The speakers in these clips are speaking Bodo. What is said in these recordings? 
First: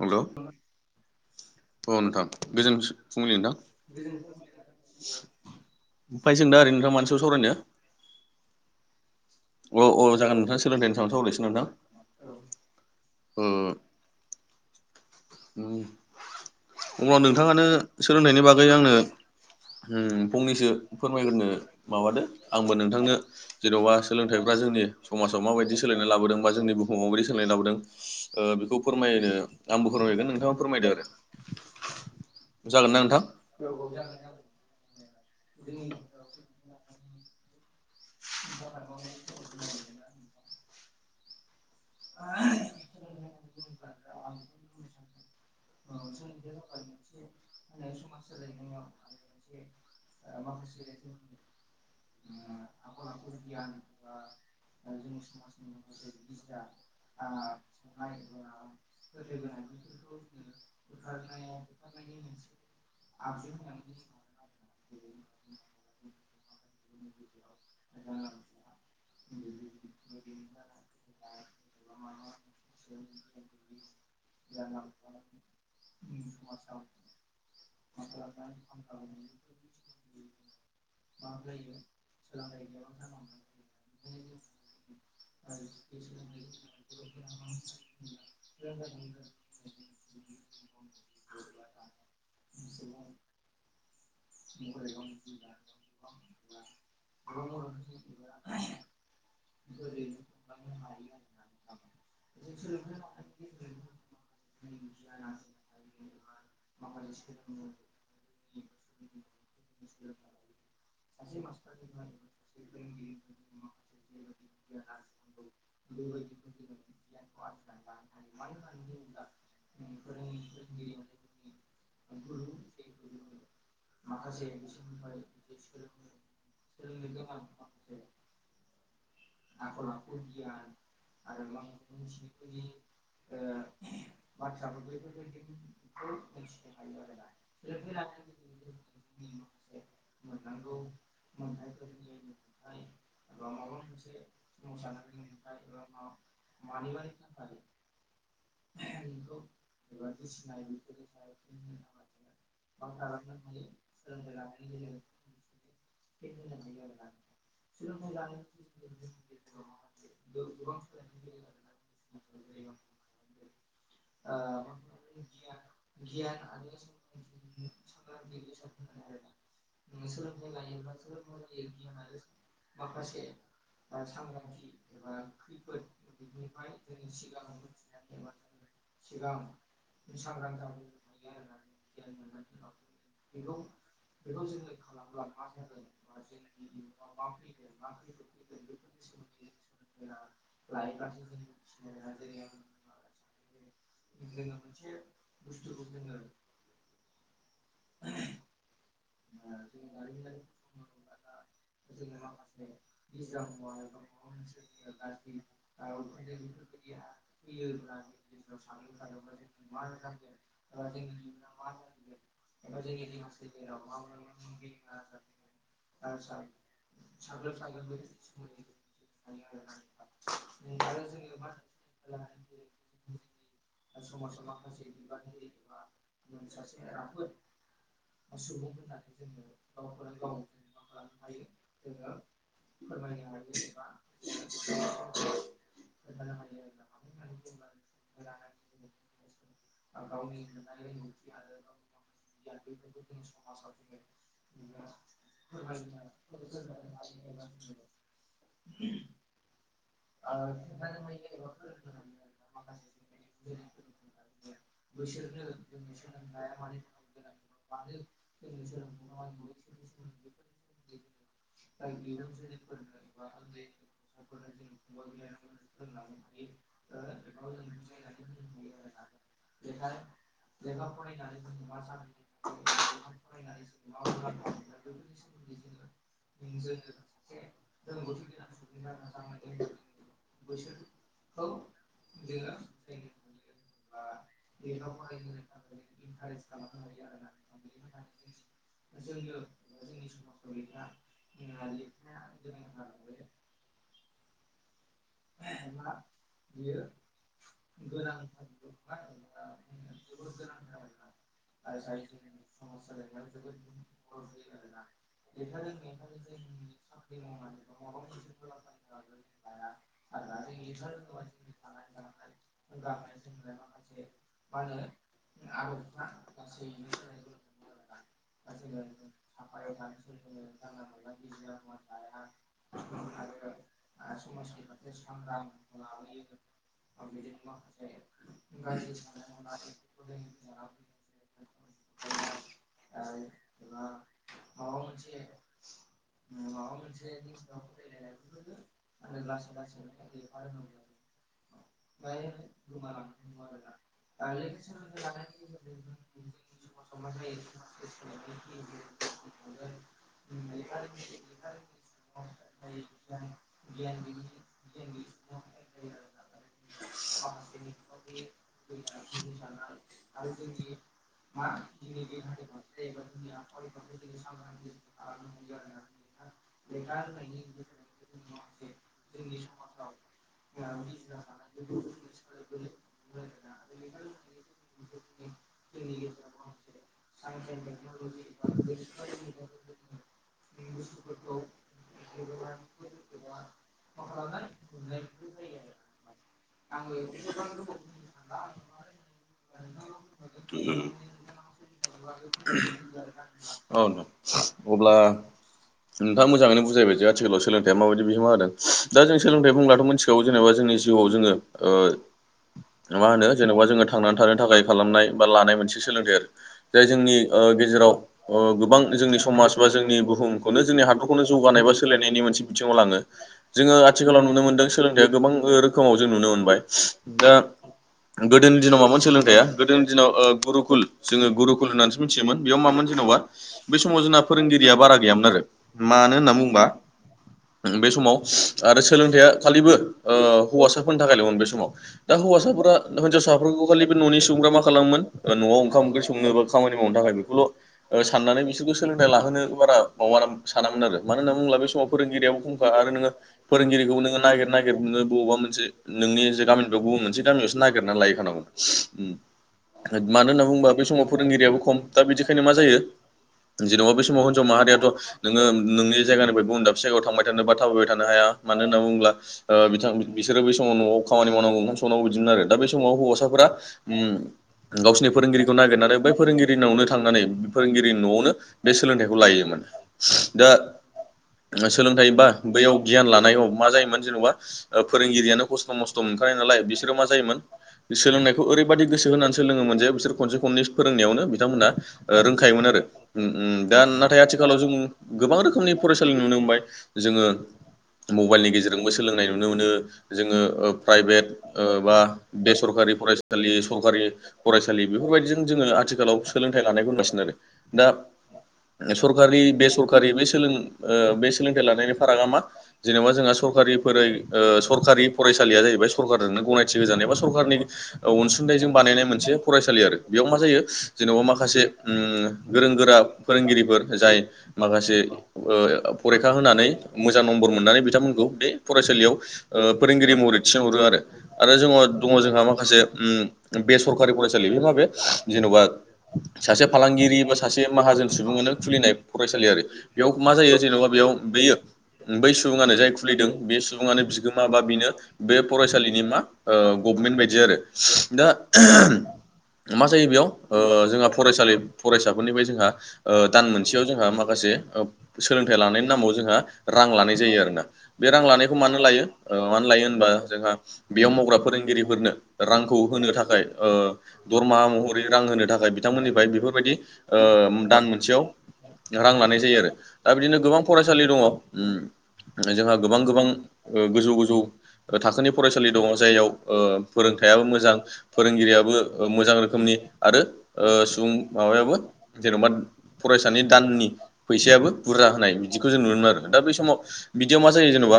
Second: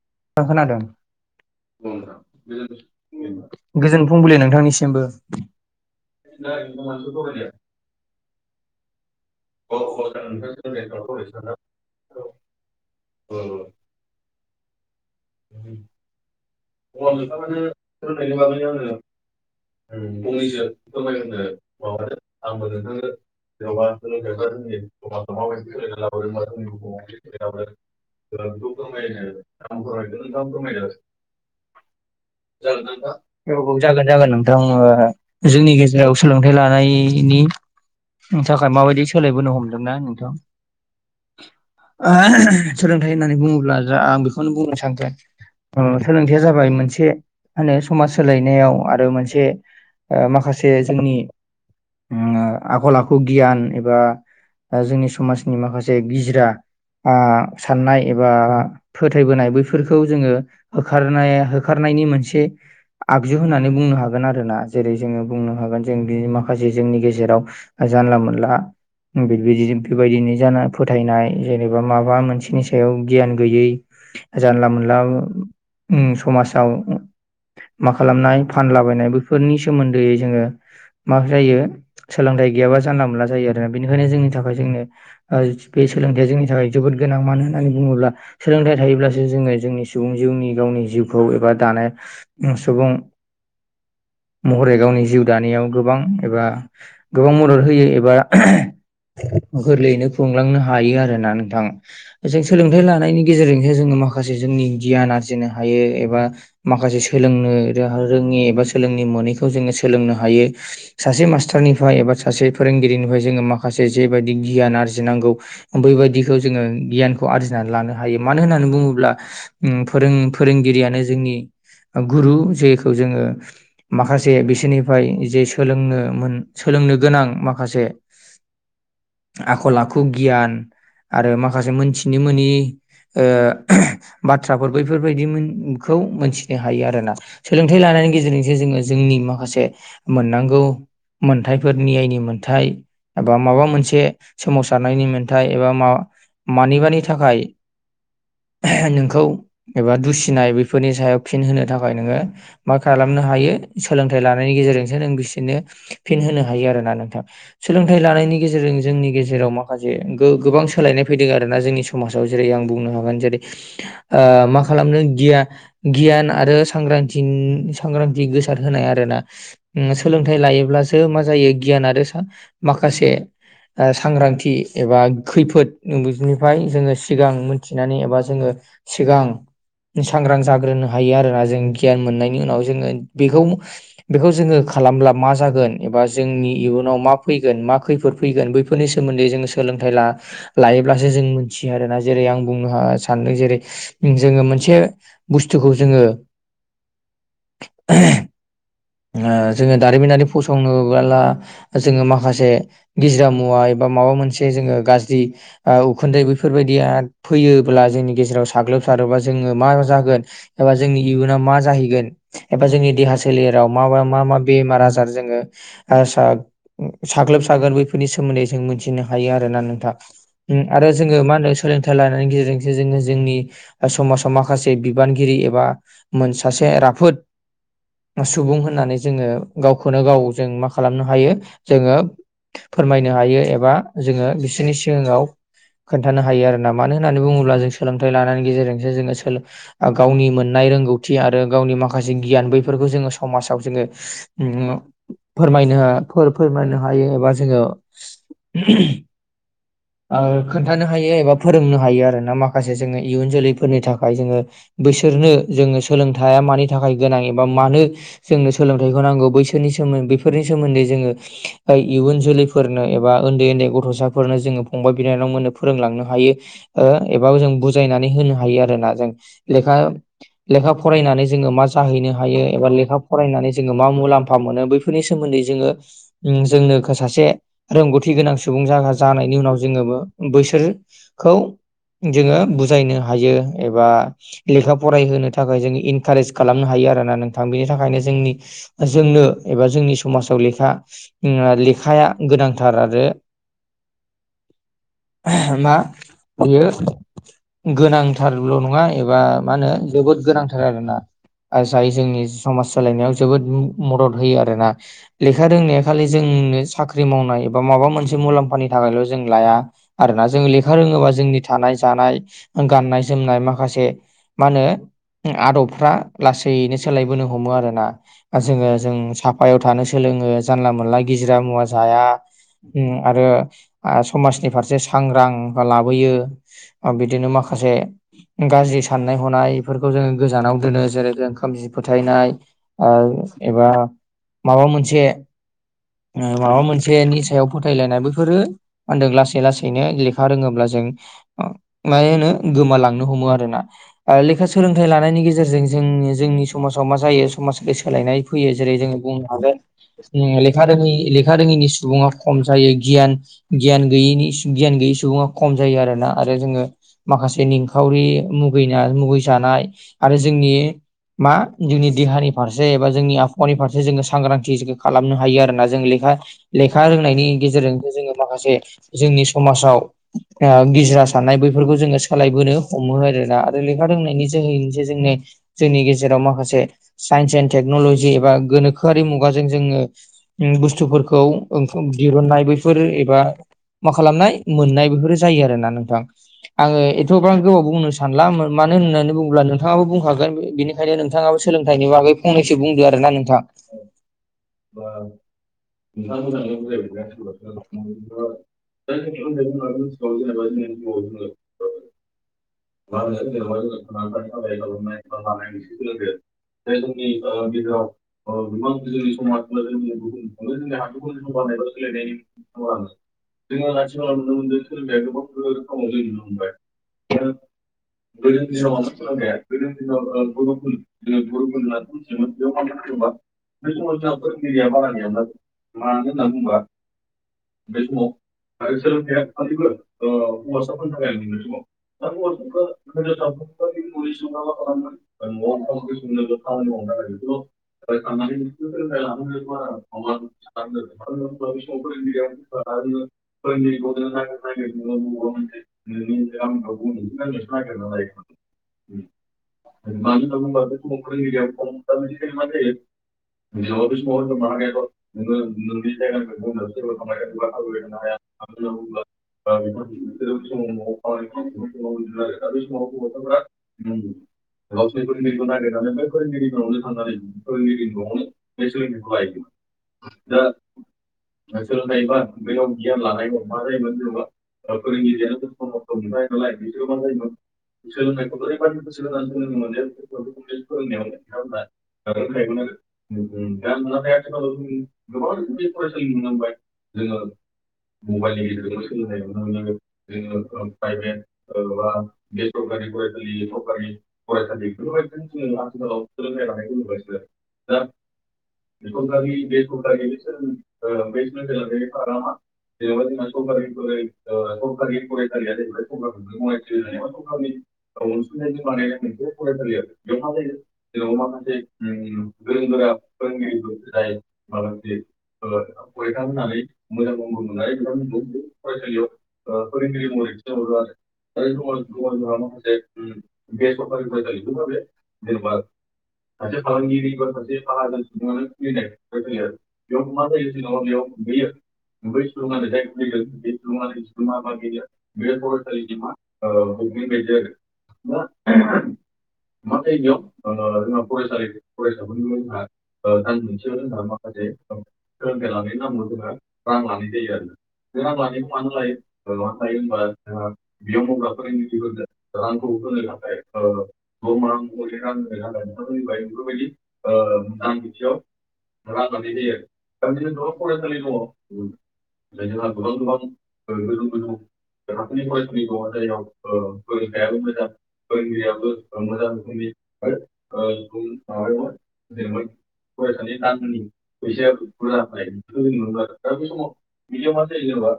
हेलौ आं खोनादों नोंथां गोजोन फुंबिलि नोंथांनिसिमबो ओमफ्राय जों दा ओरै नोंथां मानि सायाव सावरायनो [unintelligible] अ औ जागोन नोंथां सोलोंथाइ नि सायाव सावरायनिसै‌ नोंथां अ अब्ला नोंथाङानो सोलोंनायनि बागै बागैनो आंनो उम फंनैसो फोरमायग्रोनो माबादो आंबो नोंथांनो जेन'बा सोलोंथाइ जोंनि समाजाव माबायदि सोलायनाय लाबोदों बा जोंनि बुहुमाव माबायदि सोलायनाय लाबोदों ओ बेखौ फोरमायनो आंबो फोरमायगोन नोंथाङा फोरमायदो आरो जागोन ना नोंथां जागोन जागोन नोंथां ओ जोंनि गेजेराव सोलोंथाइ लानाय बिनि थाखाय माबायदि सोलायबोनो हमदोंना नोंथां सोलोंथाइ होननानै बुङोब्ला जा आं बेखौनो बुंनो सानगोन ओ सोलोंथाइया जाबाय मोनसे मा होनो समाज सोलायनायाव आरो मोनसे ओ माखासे जोंनि ओ आखल आखु गियान एबा जोंनि समाजनि माखासे गिजिरा ओ साननाय एबा फोथायबोनाय बैफोरखौ जोङो हो खारनाय होखारनायनि मोनसे आगजु होननानै बुंनो हागोन आरोना जेरै जोङो बुंनो हागोन जों बि माखासे जोंनि गेजेराव जानला मोनला बिदि बेबायदिनो जाना फोथायनाय जेनेबा माबा मोनसेनि सायाव गियान गैयै जानला मोनला उम समाजाव मा खालामनाय फानलाबायनाय बेफोरनि सोमोन्दैयै जोङो मा जायो सोलों थाय गैयाबा जानला मोनला जायो आरोना बेनिखायनो जोंनि थाखाय जोंनो बे सोलोंथया जोंनि थाखाय जोबो गोनां मा होननानै बुङोब्ला सोलोंथाइ थायोब्लासो जोङो जोंनि सुबुं जिउनि गावनि जिउखौ एबा दानाय सुबुं महरै गावनि जिउ दानायाव गोबां एबा गोबां मदद होयो एबा [inaudible] गोरलैयैनो खुंलांनो हायो आरो ना नोंथां जों सोलोंथाइ लानायनि गेजेरजोंसो जोङो माखासे [unintelligible] जों हायो एबा माखासे सोलोंनो रोङि एबा सोलोंनो मोनैखौ जोङो सोलोंनो हायो सासे मास्टारनिफ्राय एबा सासे फोरोंगिरिनिफ्राय जोङो माखासे जेबायदि गियान आरजिनांगौ बैबायदिखौ जोङो गियानखौ आरजिनानै लानो हायो मानो होननानै बुङोब्ला फोरों फोरोंगिरियानो जोंनि गुरु जेखौ जोङो माखासे बिसोरनिफ्राय जे सोलोंनो मोन सोलोंनो गोनां माखासे [inaudible] आखल आखु गियान आरो माखासे मोनथिनो मनि ओ बाथ्रा बैफोरबायदिखौ मोनथिनो हायो आरोोना सोलोंथाइ लानायनि गेजेरजोंसो जोङो जोंनि माखासे मोननांगौ मोनथफोर नि आइनि मोनथथाय बबा माबा मोनसे सोमावसारनायनि मोनथाय एबा मानिबानि थाखाय नोंखौ एबा दुसिनाय बेफोरनि सायाव फिन होनो थाखाय नोङो मा खालामनो हायो सोलोंथाइ लानायनि गेजेरजों बिसोरनो फिन होनो हायो आरोोना नोंथां सोलोंथाइ लानायनि गेजेरजों जोंनि गेज माखासे गोबां सोलायनाय फैदों आर ना जोंनि समाजाव जेरै आं बुंनो हागोन जेरै ओ खालामदों गिया गियान आरोांग्रथि सांग्रांथि गोसार होनाय आर ना सोलोंथाइ लायोब्लासो मा जायो गियान आरो माखासे ओ सांग्रांथि एबा खैफोदनिफ्राय जोङो सिगां मोनथिनानै एबा जोङो सिगां सांग्रां जाग्रोनो हायो आरोोना जों गियान मोननायनि उनाव जोङो बेखौ बेखौ जोङो खालामब्ला मा जागोन एबा जोंनि इयुनाव मा फैगोन मा खैफोद फैगोन बैफोरनि सोमोन्दै जोङो सोलोंथाइ लायोब्लासो जों मोनथियो आरोना जेरै आं बुंनो सानदों जेरै जोङो मोनसे बुस्थुखौ जोङो [inaudible] जोङो दारिमिनारि फसंनोला जोङो माखासे गिजिरा मुवा बा माबा मोनसे जोङो गाज्रि उखुन्दै बेैफोरबायदिया फैयोब्ला जोंनि गेजेराव सा गाग्लोबसारोबा जोङो मा जागोन एबा जोंनि इयुनाव मा जाहैगोन एबा जोंनि देहा सोलेराव मा मा मा बेमार आजार जोो साग्लोबसागोन बैफोरनि सोमोनदै जों मोन मिनो हायो आरोना नोंथाङा आरो जोङो मा होनो सोलोंथाइ लानायनि गेजेरजोंसो जोङो जोंनि समाजाव माखासे बिबानगिरि एबा सासे राफोद सुबुं होननानै जोङो गावखौनो गाव जों मा खालामनो हायो जोङो फोरमायनो हायो एबा जोङो बिसोरनि सिगाङाव खोन्थानो हायो आरोना मानो होननानै बुङोब्ला जों सोलोंथाइ लानानै गेजेरजोंसो जोङो स गावनि मोननाय रोंगौथि आरो गावनि माखासे गियान बैफोरखौ जोङो समाजाव जोङो फोरमायनो फोरमायनो हायो एबा जोङो खोन्थानो हायो एबा फोरोंनो हायो आरो ना माखासे जोङो इयुन जोलैफोरनि थाखाय जोङो बैसोरनो जोङो सोलोंथाइया मानि थाखाय गोनां एबा मानो जोंनो । सोलोंथाइखौ नांगौ बैसोरनि सोन्दै बेफोरनि सोमोन्दै जोङो ब इयुन जोलैफोरनो एबा उन्दै उन्दै उदै गथ'साफोरनो जोङो फंबाय बिनानाव मोननो फोरोंलांनो हायो ओ एबा जों बुजायना बुजायनानै होनो हायो आरोना जों लेखा फरायनानै जोङो मा जाहैनो हायो एबा लेखा फराय मुलामफा मोनो बैफोरनि सोमोन्दै जोङो जोंनो सासे रोंगौथि गोनां नां सुबुं जाना जानायनि उनाव जोङो बो बैसोरखौ जोङो नों हायो एबा लेखा फरायहोनो थाखाय जों इनकारेज खालामनो हायो आरो ना नोंथां बेनि थाखायनो जों नि जोंनो एबा जोंनि समाजाव लेखा ओ लेखाया गोनांथार आरो [inaudible] मा बियो गोनांथारल नङा एबा मा होनो जोबोद गोनांथार आरो ना। जाय जोंनि समाज सोलायनायाव जोबोद म मदद होयो आरोना लेखा रोंनाया खालि जों जोंनो साख्रि मावनाय बबा माबा मोनसे मुलाम्फानि थाखायल जों लाया आरोना जोंङो लेखा रोङोबा जोंनि थानाय जानाय गाननाय जोमनाय माखासे मा होनो आदबफ्रा लासैनो सोलायबोनो हमो आरोना जोङो जों साफायाव थानो सोलोङो जानला मोनला गिज्रा मुवा जाया उम आरो ओ आ समाजनि फारसे सांग्रां लाबोयो बिदिनो माखासे गाज्रि साननाय हनायफोरखौ जोङो गोजानाव दोनो जेरै जों खोमसि फोथायनाय नाय एबा माबा मोनसे ओ माबा मोनसे नि सायाव फोथायलायनाय बेफोरो मा होनदों लासै लासै नो लेखा रोङोब्ला जों माय होनो गोमालांनो हमो आरोना ओ लेखा सोलोंथाइ लानायनि गेजेरजों जोंनि जोंनि समाजाव मा जायो समाज सोलायनाय फैयो जेरै जोङो बुंनो हागोन लेखा रोङै लेखा रोङैनि सुबुङा खम जायो गियान गियान गैयैनि गियान गैयै सुबुङा खम जायो आरोना आरो जोङो माखासे निंखावरि मुगैना मुगैजानाय आरो जोंनि मा जोंनि देहानि फारसे एबा जोंनि आबहावानि फारसे जोङो सांग्रांथि खालामनो हायो आरोना जों ले खा लेखा रोंनायनि गेजेरजोंनो जोङो माखासे जोंनि समाज आ गिजिरा सानानाय बै फोरखौ जोङो सोलायबोनो हमो आरोना आरो लेखा रोंनायनि जोहैसो जोंनो जोंनि गेजेराव माखासे साइन्स एन्ड टेकनलजि एबा गोनोखोयारि मुगाजों जोङो ओ बुस्थुफोरखौ दिहुननाय बैफोरो एबा मा खालामनाय मोननाय बेफोरो जायो आरोना नोंथां आङो एथबां गोबाव बुंनो सानला मा मानो होननानै बुङोब्ला नोंथाङाबो बुंखागोन बेनिखायनो नोंथाङाबो सोलों औ नों अब्ला नोंथाङाबो मोजाङैनो बुजायबाय जे आथिखालाव सोलोंथाइया माबायदि बिहोमा होदों दा जों सोलोंथाइ बुंब्लाथ मिथिगौ जेनेबा जोंनि जिउआव जोङो ओ मा होनो जेरावहाय जेनबा जोङो थांनानै जोंहा थानो थाखाय थांनानै खालामनाय थानो बा लानाय थाखाय मोनसे लानायनि सोलोंथाइ आरो जाय जोंनि गेजेराव अ गोबां जोंनि समाज बा जोंनि बुहुमखौनो जोंनि हादरखौनो जौगानाय बा सोलायनायनि मोनसे बिथिङाव लाङो जोङो आथिखालाव नुनो मोनदों सोलोंथाइआ गोबां रोखोमाव जों नुनो नों मोनबाय दा गोदोनि दिनाव मामोन सोलोंथाइया गोदोनि दिनाव ओ गुरुकुल जोङो गुरुकुल होन्नानैसो मिथियोमोन बेयाव मामोन जेनबा बै समाव जोंना फोरोंगिरिया बारा गैयामोन आरो मानो होनना बुङोबा बे समाव आरो सोलोंथाइया खालिबो ओ हौवासाफोर थाखायलमोन बे समाव दा हौवासाफोरा हिनजावसाफोरखौ खालि बे ननि सुबुंगफ्रा मा खालामोन नआव ओंखाम संनो बा खामानि मावनो थाखाय बेखौल ओ थाखाय साननानै बिसोरखौ बेखौल' सोलोंथाइ लाहोनो बारा माबाराम सानामोन आरो मानो साननानै होनना सोलोंथाइ लानांगौ होनबा बुंब्ला बे समाव फोरोंगिरिया फोरोंगिरियाबो खमखा आरो नोङो फोरोंगिरिखौबो नोङो नागिर नागिर नोङो बबेबा मोनसे नोंनि जे गामिनिफ्राय गुबुन मोनसे गामियावसो नागिरना लायखानांगौ मानो होनना बुंबा बे समाव फोरोंगिरियाबो खम दा बिदिखायनो मा जायो। जेनेबा जेनबा बे समाव हिनजाव होननो माहारियाथ हानायाथ' नोङो नोंनि जायगानिफ्राय जायगानिफाय गुबुन गुबुनाव दाबसे सोरबा जायगायाव थांबाय थानो थायोबा बा थाबायबाय थाबायनो थानो हाया मानो होनना बुङोब्ला ओ बिथां बिसोरो बै समाव नआव खामानि मावनांगौ ओंखाम संनांगौ बिदिमोन आरो दा बे समाव हौवासाफोरा गावसिनि फोरोंगिरिखौ नागिरनानै बै फोरोंगिरि नावनो थांनानै फोरोंगिरि नआवनो बे सोलोंथाइखौ लायोमोन दा सोलोंथाइ बा बैयाव गियान ला नायाव मा जायोमोन जेन'बा ओ फोरोंगिरियानो खस्थ' मस्थ' मोनखानाय नालाय बिसोरो मा जायोमोन सोलोंनायखौ ओरैबायाददि गोसो होनानै सोलोङोमोन जे बिसोर खनसे खननै फोरोंनायावनो बिथांमोना रोंखायोमोन आरो उम उम दा नाथाय आथिखालाव जों गोबां रोखोमनि फरायसालि नुनो मोनबाय जोङो मबाइलनि गेजेरजोंबो सोलोंनाय नुनो मोनो जोङो प्राइभेट बा बेसरकारि फरायसालि सरकारि फरायसालि बेफोर बायदिजों जोङो आथिखालाव सोलोंथाइ लानायखौ नुगासिनो आरो दा सरकारि बेसरकारि बे सोलों ओ बे सोलोंथाइ लानायनि फारागा मा जेनेबा जोंहा सरकारि फोरै ओ सरकारि फरायसालिया जाहैबाय सरखारजोंनो गनायथि होजानाय बा सरखारनि अनसुंथाइजों बानायनाय मोनसे फरायसालि आरो बेयाव मा जायो जेनेबा माखासे उम गोरों गोरा फोरोंगिरिफोर जाय मा खासे ओ फरेखा होनानै मोजां नम्बर मोननानै बिथांमोनखौ बे फरायसालियाव ओ फोरोंगिरि महरै थिसन हरो आरो, आरो जोंङो दङ' जोंहा माखासे उम बे सरकारि फरायसालि बे माबे, जेन'बा सासे फालांगिरि बा सासे माहाजोन सुबुंआनो खुलिनाय फरायसालि आरो बेयाव मा जायो जेन'बा बेयाव बैयो बै सुबुङानो जाय खुलिदों बे सुबुङानो बि गोमा बा बिनो बे फरायसालिनि मा ओ गभमेन्ट बायदि आरो दा आरो मा जायो बेयाव ओ जोंहा फरायसालि फरायसाफोरनिफ्राय जोंहा ओ दान मोनसेयाव जोंहा माखासे ओ सोलोंथाइ लानायनि नामाव जोंहा रां लानाय जायो आरो ना बे रां लानायखौ मानो लायो ओ मानो लायो होनबा जोंहा बेयाव मावग्रा फोरोंगिरिफोरनो रांखौ होनो थाखाय ओ दरमा महरै रां होनो थाखाय बिथांमोननिफ्राय बेफोरबायदि ओ दान मोनसेयाव रां लानाय जायो आरो दा बिदिनो गोबां फरायसालि दङ' उम जोंहा गोबां गोबां ओ गोजौ गोजौ थाखोनि फरायसालि दङ' जायाव ओ फोरोंथायाबो मोजां फोरोंगिरियाबो ओ मोजां रोखनि आरो ओ सुबुं माबायाबो जेन'बा फरायसानि दान नि फैसायाबो बुरजा होनाय बिदिखौ जों नुनो‌ मोनो आरो दा बेै समाव बिदियाव मा जायो जेन'बा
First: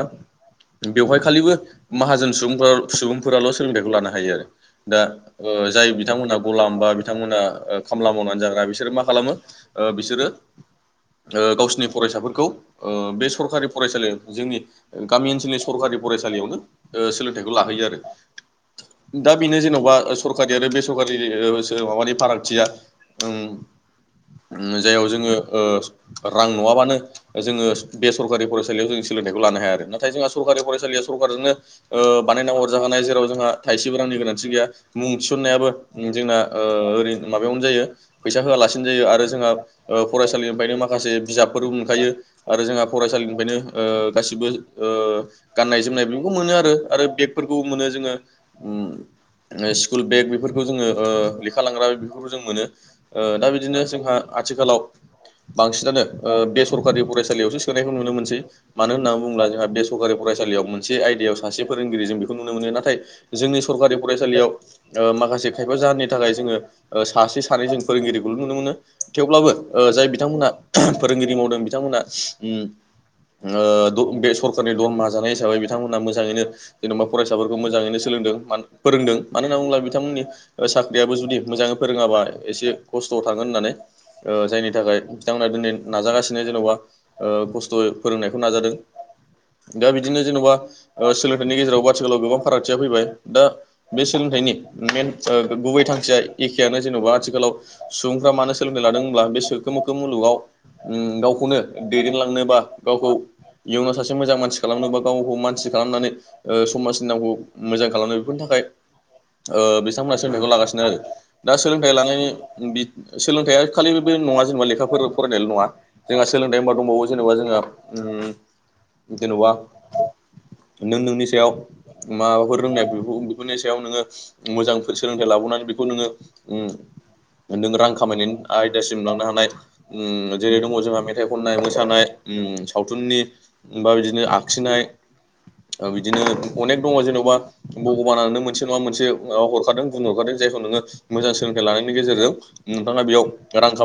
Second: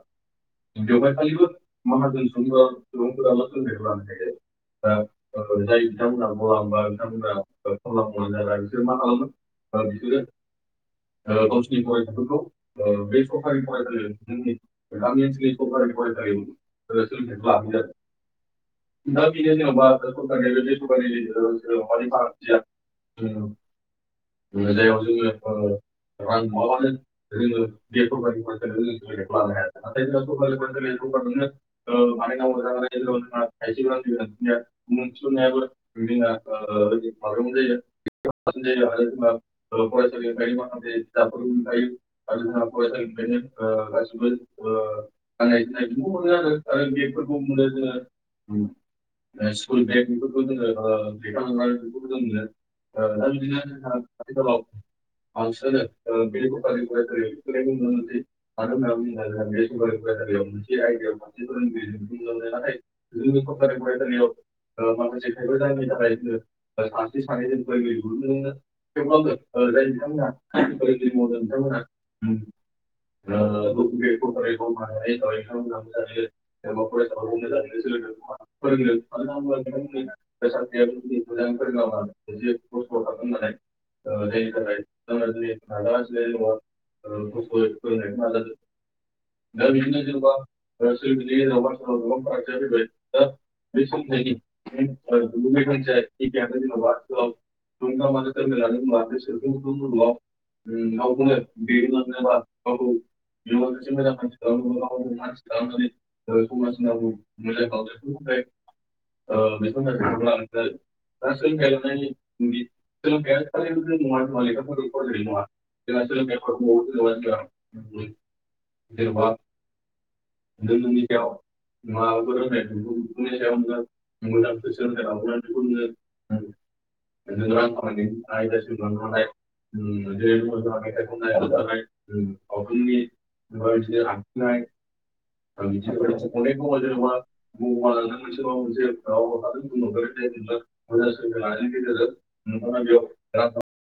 बेवहाय खालिबो माहाजोन सुबुंफोरा सुबुंफोराल' सोलोंथाइखौ लानो हायो आरो दा ओ जा जाय बिथांमोनहा गलाम बा बिथांमोना खामला मावनानै जाग्रा बिसोरो मा खालामो ओ बिसोरो ओ गावसोरनि फरायसाफोरखौ ओ बे सरखारि फरायसालियाव जोंनि गामि ओनसोलनि सरकारि फरायसालियावनो सोलोंथाइखौ लाहोयो आरो दा बेनो जेन'बा सरकारि आरो बेसरकारि माबानि फारागथिया उम जायाव जोङो रां नङाबानो जोङो बे सरकारि फरायसालियाव जों सोलोंथाइखौ लानो हाया आरो नाथाय जोंआ सरकारि फरायसालिया सरकारजोंनो ओ बानायना हरजा खानाय जेराव जोंहा थाइसेबो रांनि गोनांथि गैया मुं थिसन नायाबो जोंना ओ ओरै माबायावनो जायो फैसा होआलासिनो जायो आरो जोंहा ओ फरायसा लिनिफ्रायनो माखासे बिजाबफोरबो मोनखायो आरो जोंहा फरायसालिनिफ्रायनो ओ गासिबो ओ गाननाय जोमनाय बेफोरखौ मोनो आरो आरो बेगफोरखौ मोनो जोङो उम स्कुल बेग बेफोरखौ जोङो ओ लेखा लांग्रा बेफोरखौ जों मोनो ओ दा बिदिनो जोंहा आथिखालाव बांसिनानो ओ बेसरकारि फरायसा यावसो सोनायखो मोन मानो होनना बुंब्ला जोंहा बे सरकारियाव फसालियाव मोनसे आयदायाव सासे फोरोंगिरि जों बेखौ नुनो मोन नाथाय जोंनि कपालि सरकारि फरायसालि याव फरायसालियाव ओ माखासे खायफा जाहोननि थाखाय जोङो ओ सासे सानै जों फोरोंगिरिखौल' नुनो मोनो थेवब्लाबो ओ जाय बि बिथांमोना फोरोंगिरि मावदों बिथांमोना उम दा ओ द बे बिदिनो जेनेबा सरखारनि दरमा जानाय हिसाबै बिथांमोनहा मोजाङैनो बिथांमोननि साख्रियाबो जुदि मोजाङै फोरोङाबा एसे खस्थ' थांगोन होननानै ओ जायनि थाखाय थाखाय बिथांमोना दिनै नाजागासिनो जेन'बा खस्थ'यै फोरोंनायखौ नाजादों दा बिदिनो जेन'बा ओ सोलोंथाइनि गेजेरावबो आथिखालाव गोबां फारागथिया फैबाय दा बे सोलोंथाइनि में ओ गुबै थांखिया एखेयानो जेनेबा आथिखालाव सुबुंफ्रा मानो सोलोंथाय लादों होब्ला बे सो खो मोखो मुलुगाव उम गावखौनो दैदेनलांनोबा गावखौ इयुनाव सासे मोजां मानसि होनोबा गावखौ मानसि खालामनानै ओ समाजनि नामखौ मोजां खालामनो बेफोरनि थाखाय ओ बिथांमोना बिथांमोनहा बिफाव लानांगोन सोलोंथाइखौ लागासिनो आरो दा सोलोंथाइ लानायनि सोलोंथाइया खालि नङा जेनेबा लेखाफोर फरायनायल' नङा जोंहा सोलोंथाइ होनबा दंबावो जेनेबा जोङो उम जेन'बा जेनेबा नों नोंनि सायाव माबाफोर रोंनाय बेखौ बेफोरनि सायाव नोङो मोजांफोर सोलोंथाइ लाबोनानै बेखौ नोङो नों रां खामाय आयदासिम लांनो हानाय उ जेरै दङ जोंहा मेथाइ खननाय मोसानाय उ सावथुननि बा बिदिनो आखिनाय ओ बिदिनो अनेक अनेखखौ दङ जेनेबा जेन'बा बुहुमा नों भगबानानो मोनसे नङा मोनसे राव हरखादों गुन हरखादों जायखौ मोजां नोङो मोजां सोलोंथाइ लानायनि गेजेरजों नोंथाङा बेयाव रां खाम